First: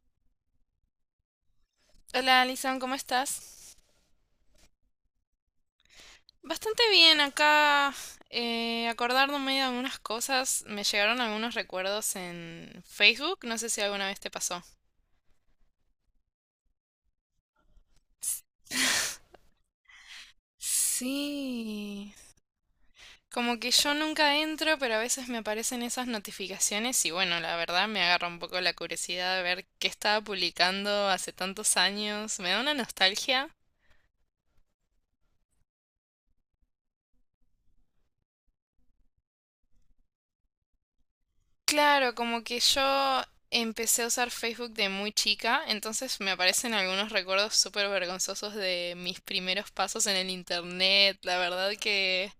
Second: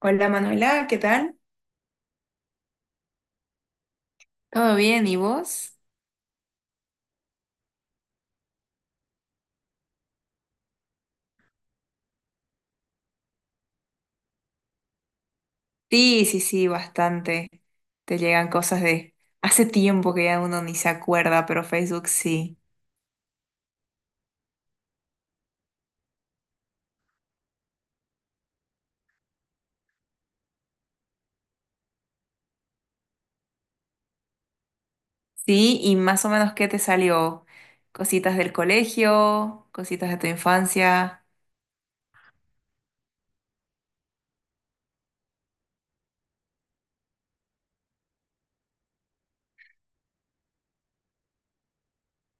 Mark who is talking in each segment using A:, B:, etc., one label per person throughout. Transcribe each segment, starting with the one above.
A: Hola Manuela, ¿qué tal?
B: Hola, Alison, ¿cómo estás?
A: ¿Todo bien? ¿Y vos?
B: Bastante bien, acá acordándome de algunas cosas, me llegaron algunos recuerdos en Facebook, no sé si alguna vez te pasó.
A: Sí, sí, sí, bastante. Te
B: S-
A: llegan cosas de hace tiempo que ya uno ni se acuerda, pero Facebook
B: Sí,
A: sí.
B: como que yo nunca entro, pero a veces me aparecen esas notificaciones y bueno, la verdad me agarra un poco la curiosidad de ver qué estaba publicando hace tantos años, me da una nostalgia.
A: Sí, y más o menos ¿qué te salió? Cositas del colegio, cositas de tu infancia.
B: Claro, como que yo empecé a usar Facebook de muy chica, entonces me aparecen algunos recuerdos súper vergonzosos de mis primeros pasos en el internet. La verdad que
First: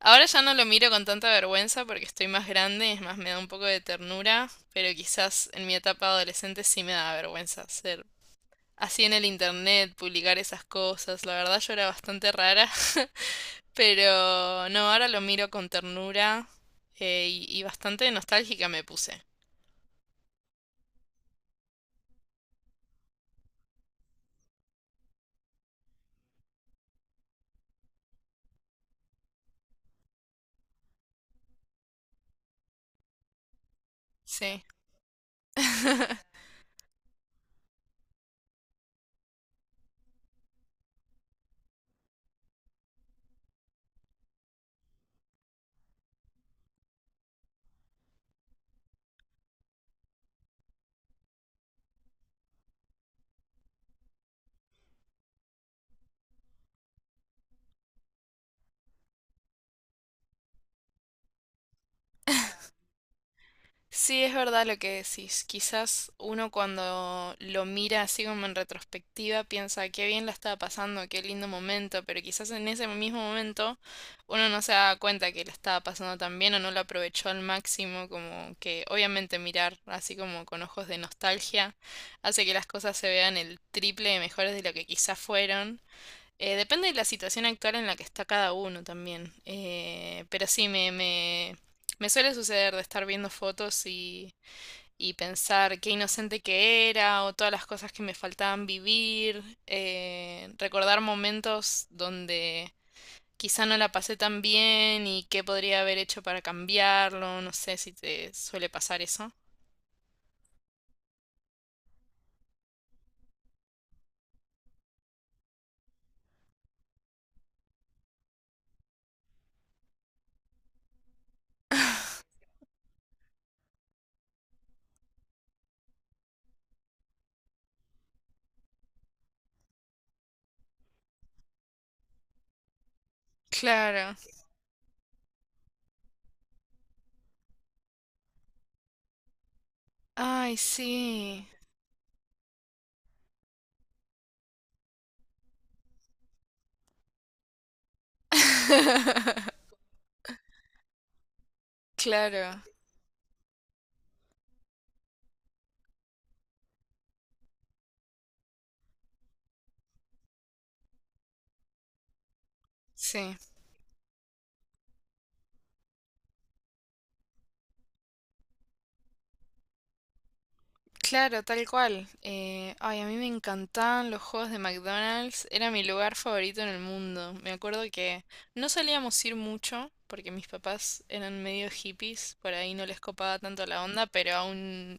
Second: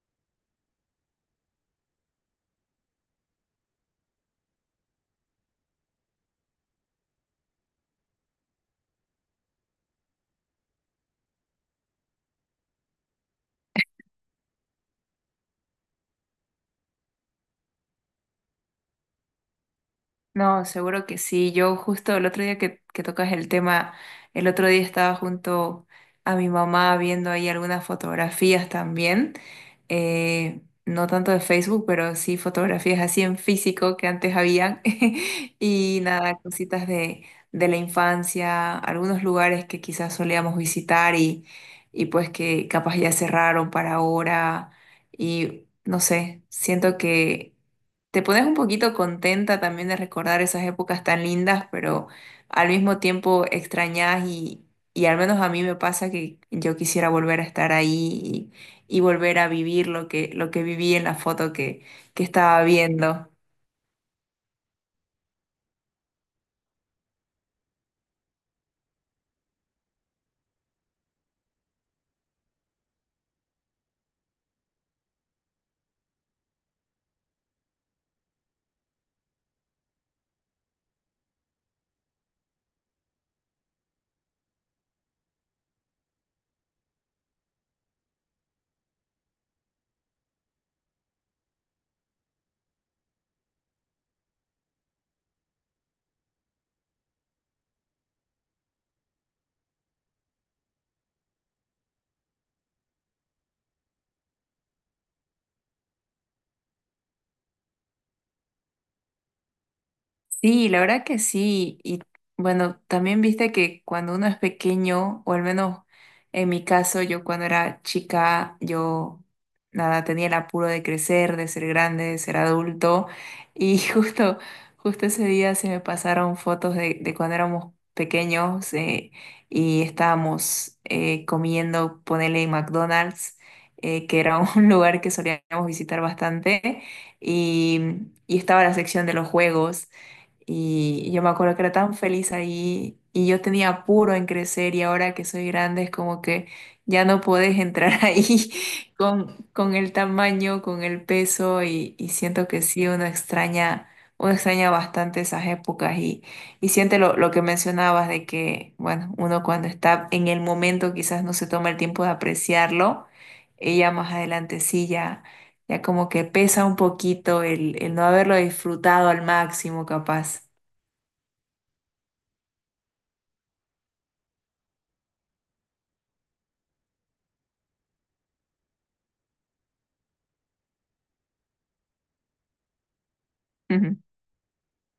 B: ahora ya no lo miro con tanta vergüenza porque estoy más grande, es más, me da un poco de ternura, pero quizás en mi etapa adolescente sí me daba vergüenza ser así en el internet, publicar esas cosas. La verdad yo era bastante rara, pero no, ahora lo miro con ternura, y bastante nostálgica me puse.
A: No, seguro que sí. Yo justo el otro día que tocas el tema, el otro día estaba junto a mi mamá viendo ahí algunas fotografías también, no tanto de Facebook, pero sí fotografías así en físico que antes
B: Sí.
A: habían. Y nada, de la infancia, algunos lugares que quizás solíamos visitar y pues que capaz ya cerraron para ahora. Y no sé, siento que... Te pones un poquito contenta también de recordar esas épocas tan lindas, pero al mismo tiempo extrañas y al menos a mí me pasa que yo quisiera volver a estar ahí y volver a vivir lo que viví en la foto que estaba viendo.
B: Sí, es verdad lo que decís. Quizás uno cuando lo mira así como en retrospectiva piensa qué bien la estaba pasando, qué lindo momento, pero quizás en ese mismo momento uno no se da cuenta que la estaba pasando tan bien o no lo aprovechó al máximo, como que obviamente mirar así como con ojos de nostalgia hace que las cosas se vean el triple de mejores de lo que quizás fueron. Depende de la situación actual en la que está cada uno también. Pero sí, me suele suceder de estar viendo fotos y pensar qué inocente que era o todas las cosas que me faltaban vivir. Recordar momentos donde quizá no la pasé tan bien y qué podría haber hecho para cambiarlo. No sé si te suele pasar eso.
A: Sí, la verdad que sí. Y bueno, también viste que cuando uno es pequeño, o al menos en mi caso, yo cuando era chica, yo nada, tenía el apuro de crecer, de ser grande, de ser adulto. Y justo ese día se me pasaron de cuando éramos pequeños y estábamos comiendo, ponele en McDonald's,
B: Claro.
A: que era un lugar que solíamos visitar bastante, y estaba la sección de los juegos.
B: Ay,
A: Y yo me
B: sí.
A: acuerdo que era tan feliz ahí y yo tenía apuro en crecer y ahora que soy grande es como que ya no puedes entrar ahí con el tamaño, con el peso y siento que
B: Claro.
A: sí, uno extraña bastante esas épocas y siente lo que mencionabas de que, bueno, uno cuando está en el momento quizás no se toma el tiempo de apreciarlo,
B: Sí.
A: ella más adelante sí ya como que pesa un poquito el no haberlo disfrutado al máximo capaz.
B: Claro, tal cual. Ay, a mí me encantaban los juegos de McDonald's, era mi lugar favorito en el mundo. Me acuerdo que no solíamos ir mucho porque mis papás eran medio hippies, por ahí no les copaba tanto la
A: Ujú.
B: onda, pero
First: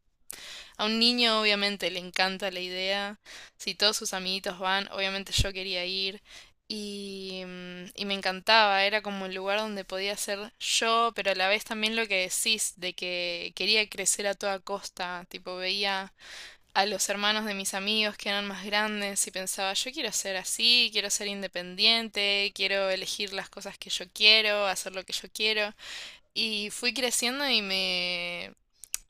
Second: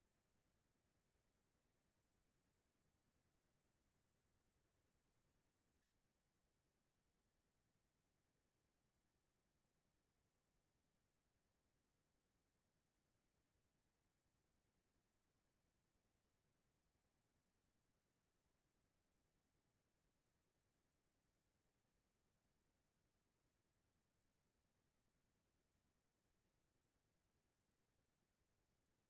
B: a un niño obviamente le encanta la idea. Si todos sus amiguitos van, obviamente yo quería ir. Y, mm, y me encantaba, era como el lugar donde podía ser yo, pero a la vez también lo que decís, de que quería crecer a toda costa, tipo veía a los hermanos de mis amigos que eran más grandes y pensaba, yo quiero ser así, quiero ser independiente, quiero elegir las cosas que yo quiero, hacer lo que yo quiero. Y fui creciendo y me...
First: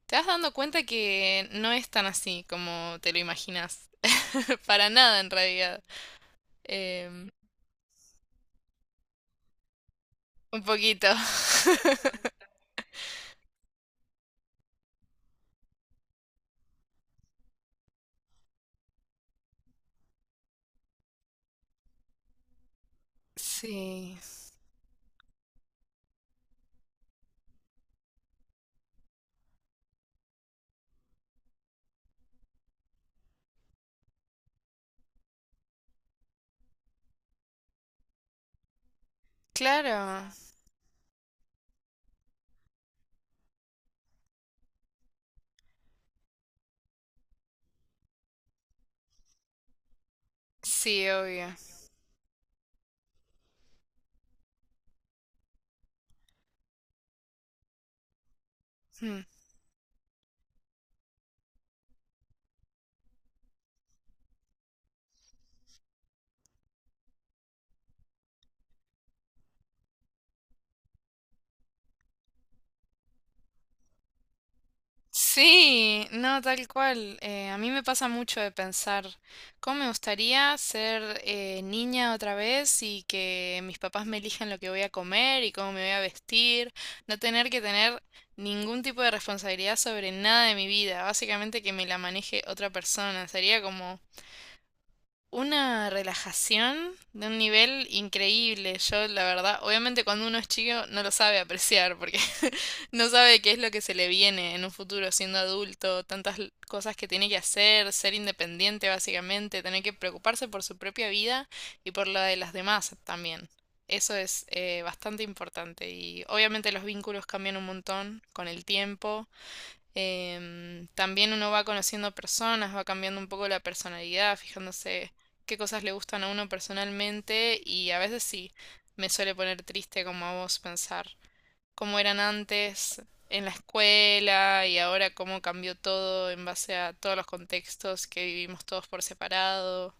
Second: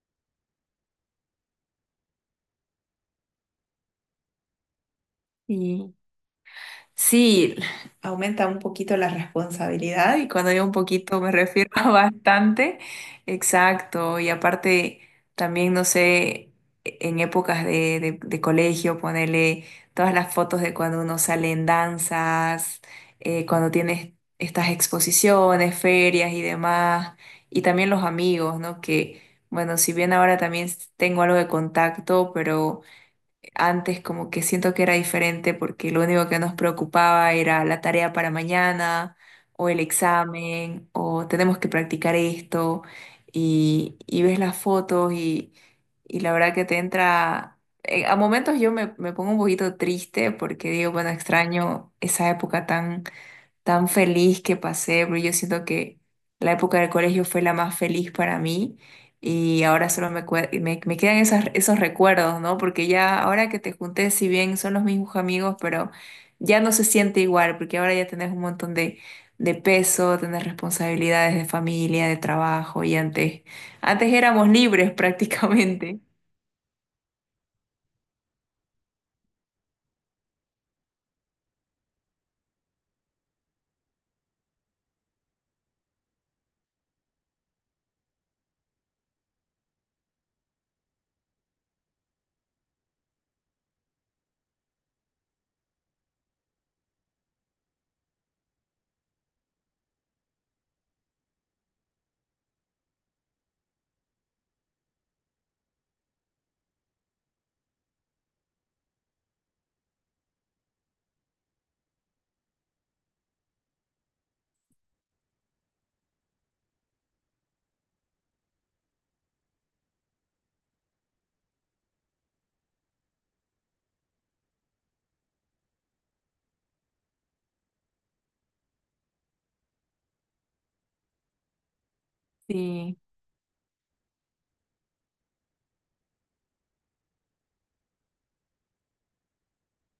B: Te vas dando cuenta que no es tan así como te lo imaginas. Para nada en realidad.
A: Y
B: Em,
A: sí, aumenta un poquito la responsabilidad y cuando
B: un
A: digo un
B: poquito.
A: poquito me refiero a bastante. Exacto. Y aparte, también, no sé, en épocas de, de colegio, ponerle todas las fotos de cuando uno sale en danzas, cuando tienes
B: Sí,
A: estas exposiciones, ferias y demás. Y también los amigos, ¿no? Que, bueno, si bien ahora también tengo algo de contacto, pero... Antes como que siento que era diferente porque lo único que nos preocupaba era la tarea para mañana o el
B: claro.
A: examen o tenemos que practicar esto y ves las fotos y la verdad que te entra... A momentos yo me pongo un poquito triste porque digo,
B: Sí,
A: bueno,
B: obvio.
A: extraño esa época tan tan feliz que pasé, porque yo siento que la época del colegio fue la más feliz para mí
B: Mm.
A: y ahora solo me quedan esos recuerdos, ¿no? Porque ya ahora que te junté, si bien son los mismos amigos, pero ya no se siente igual, porque ahora ya tenés un de peso, tenés responsabilidades de familia, de trabajo y antes, antes éramos libres prácticamente.
B: Sí, no, tal cual. A mí me pasa mucho de pensar cómo me gustaría ser niña otra vez y que mis papás me elijan lo que voy a comer y cómo me voy a vestir, no tener que tener ningún tipo de responsabilidad sobre nada de mi vida, básicamente que me la maneje otra persona. Sería como una relajación de un nivel increíble. Yo, la verdad, obviamente cuando uno es chico no lo sabe apreciar porque no sabe qué es lo que se le viene en un futuro siendo adulto, tantas cosas que tiene que hacer, ser independiente básicamente, tener que preocuparse por su propia vida y por la de las demás también. Eso es bastante importante y obviamente los vínculos cambian un montón con el tiempo. También uno va conociendo personas, va cambiando un poco la personalidad, fijándose qué cosas le gustan a uno personalmente y a veces sí, me suele poner triste como a vos pensar cómo eran
A: Sí.
B: antes en la escuela y ahora cómo cambió todo en base a todos los contextos que vivimos todos por separado.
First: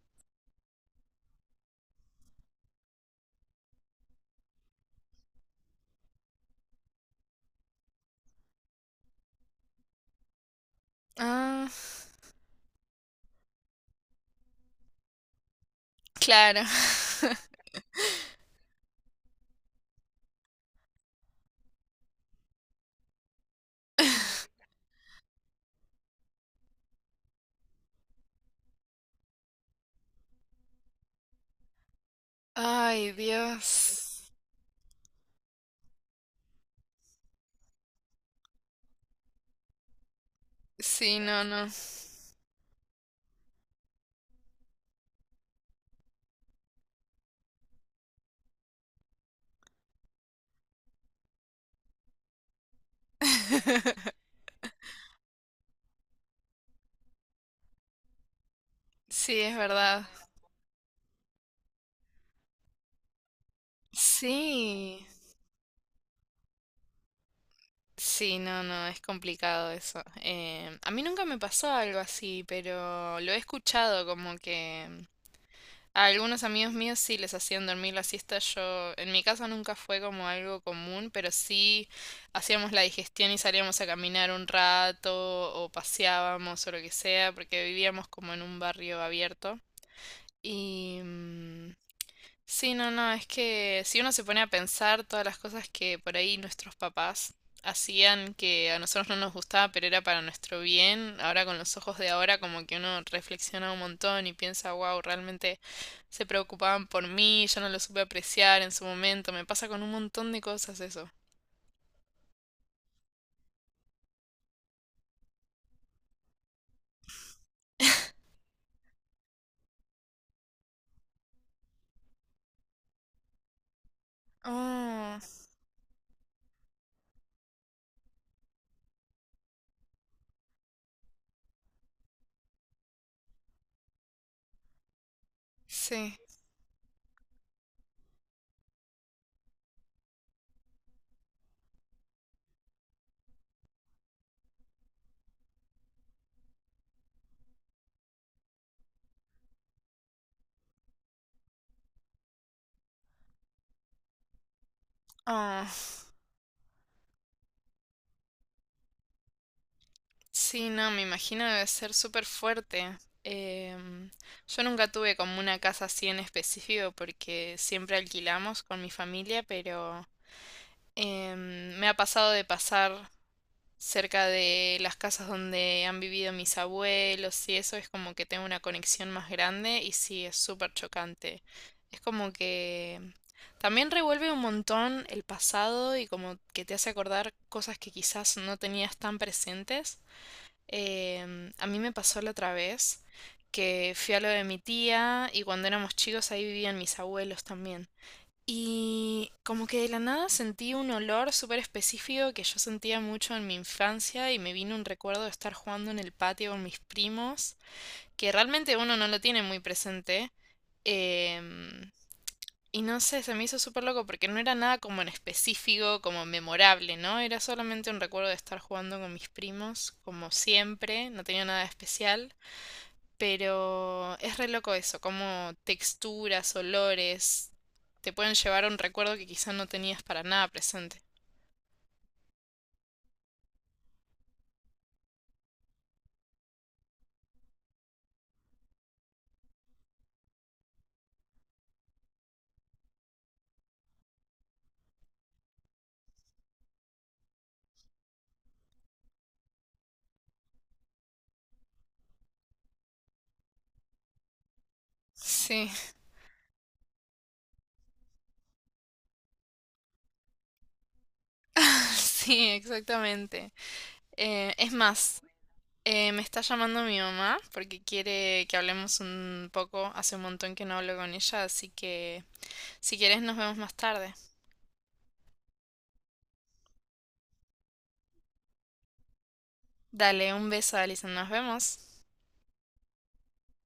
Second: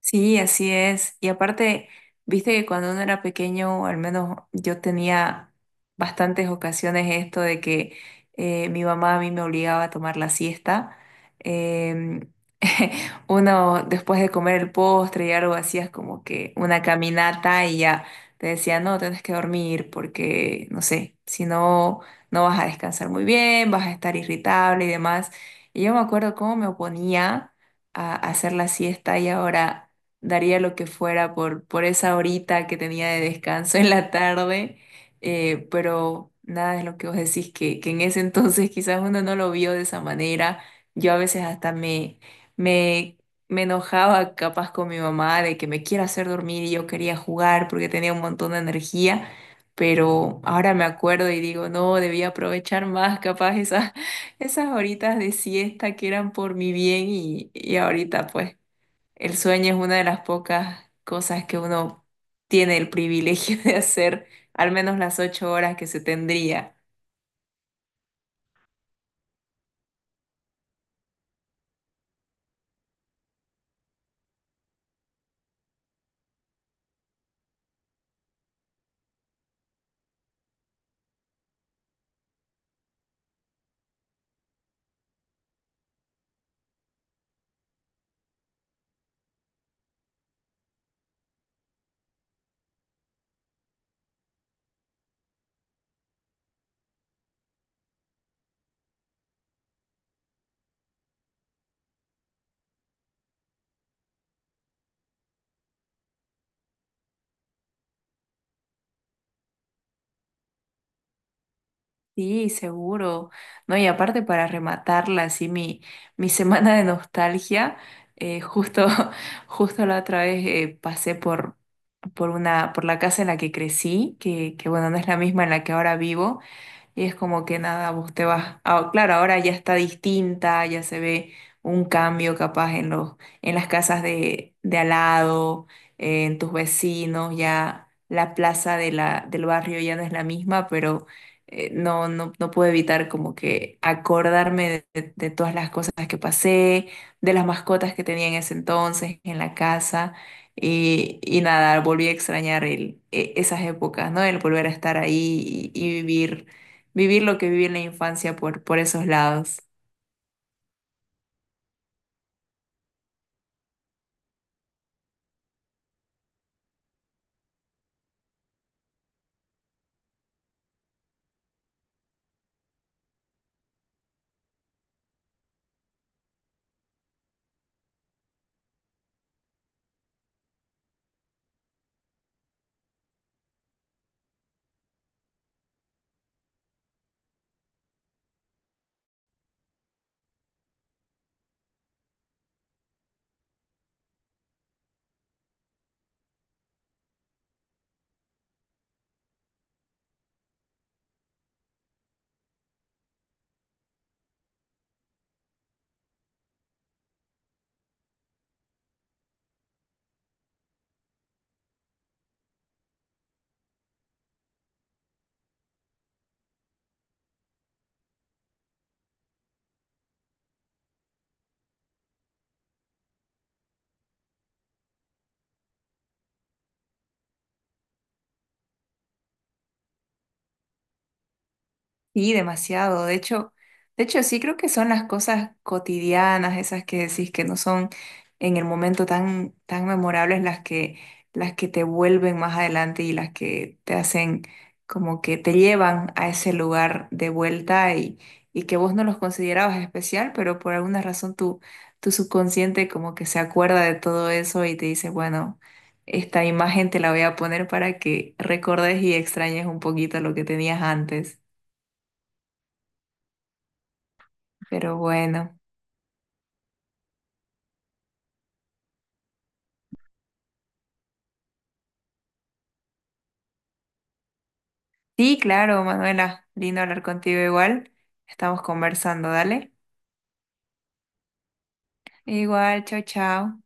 A: Sí, así es. Y aparte, viste que cuando uno era pequeño, al menos yo tenía bastantes ocasiones esto de que mi mamá a mí me obligaba a tomar la siesta.
B: Ah,
A: Em, uno después de comer el postre y algo hacías como que
B: claro.
A: una caminata y ya te decía, no, tienes que dormir porque, no sé, si no, no vas a descansar muy bien, vas a estar irritable y demás. Y yo me acuerdo cómo me oponía a hacer la siesta y ahora daría lo que fuera por esa horita que tenía
B: Ay,
A: de descanso en la
B: Dios.
A: tarde, pero nada es lo que vos decís, que en ese entonces quizás uno no lo vio de esa manera. Yo a
B: Sí,
A: veces
B: no, no.
A: hasta me, me enojaba capaz con mi mamá de que me quiera hacer dormir y yo quería jugar porque tenía un montón de energía. Pero ahora me acuerdo y digo, no, debía aprovechar más capaz esas horitas de siesta que eran por mi bien y ahorita pues. El
B: Sí, es
A: sueño es una de
B: verdad.
A: las pocas cosas que uno tiene el privilegio de hacer, al menos
B: Sí.
A: las ocho horas que se tendría.
B: Sí, no, no, es complicado eso. A mí nunca me pasó algo así, pero lo he escuchado como que mm, a algunos amigos míos sí les hacían dormir la siesta. Yo, en mi casa nunca fue como algo común, pero sí hacíamos la digestión y salíamos a caminar un rato o paseábamos o lo que sea, porque vivíamos como en un barrio abierto. Y, mm, sí, no, no, es que si uno se pone a pensar todas las cosas que por ahí nuestros papás hacían que a nosotros no nos gustaba, pero era para nuestro bien, ahora con los ojos de ahora como que uno reflexiona un montón y piensa, wow, realmente se preocupaban por mí, yo no lo supe apreciar en su momento, me pasa con un montón de cosas eso.
A: Sí, seguro. No, y aparte para rematarla, así mi semana de nostalgia, eh, justo, justo la otra vez pasé por la casa en la que crecí, que bueno, no es la
B: Oh,
A: misma en la que ahora vivo, y es como que nada, vos te vas, ah, claro, ahora ya está distinta, ya se ve un cambio capaz en en las casas de al lado,
B: sí.
A: en tus vecinos, ya la plaza de del barrio ya no es la misma, pero no puedo evitar como que de todas las cosas que pasé, de las mascotas que tenía en ese entonces en la casa. Y nada, volví a extrañar esas épocas, ¿no? El volver a estar
B: Oh.
A: ahí y vivir lo que viví en la infancia por esos lados.
B: Sí, no, me imagino debe ser súper fuerte. Em, yo nunca tuve como una casa así en específico porque siempre alquilamos con mi familia, pero me ha pasado de pasar cerca de las casas donde han vivido mis abuelos y eso es como que tengo una conexión más grande y sí, es súper chocante. Es como que también revuelve un montón el pasado y como que te hace acordar cosas que quizás no tenías tan presentes. A mí me pasó la otra vez que fui a lo de mi tía y cuando éramos chicos ahí vivían mis abuelos también. Y como que de la nada sentí un olor súper específico que yo sentía mucho en mi infancia y me vino un recuerdo de estar jugando en el patio con mis primos, que realmente uno no lo tiene muy presente. Em, y no sé, se me hizo súper loco porque no era nada como en específico, como memorable, ¿no? Era solamente un recuerdo de estar jugando con mis primos, como siempre, no tenía nada de especial, pero es re loco eso, como texturas, olores, te pueden llevar a un recuerdo que quizás no tenías para nada presente.
A: Sí, demasiado. De hecho, sí creo que son las cosas cotidianas, esas que decís que no son en el momento tan, tan memorables las que te vuelven más adelante y las que te hacen como que te llevan a ese lugar de vuelta y que vos no los considerabas especial, pero por alguna razón tu subconsciente como que se acuerda de todo eso y te dice, bueno,
B: Sí,
A: esta imagen te la voy a poner para que recordes y extrañes un poquito lo que tenías antes.
B: sí, exactamente. Es
A: Pero
B: más,
A: bueno.
B: me está llamando mi mamá porque quiere que hablemos un poco, hace un montón que no hablo con ella, así que si quieres, nos vemos más tarde.
A: Sí, claro, Manuela. Lindo hablar contigo igual. Estamos conversando, dale.
B: Dale un beso, Alison. Nos vemos.
A: Igual, chao, chao.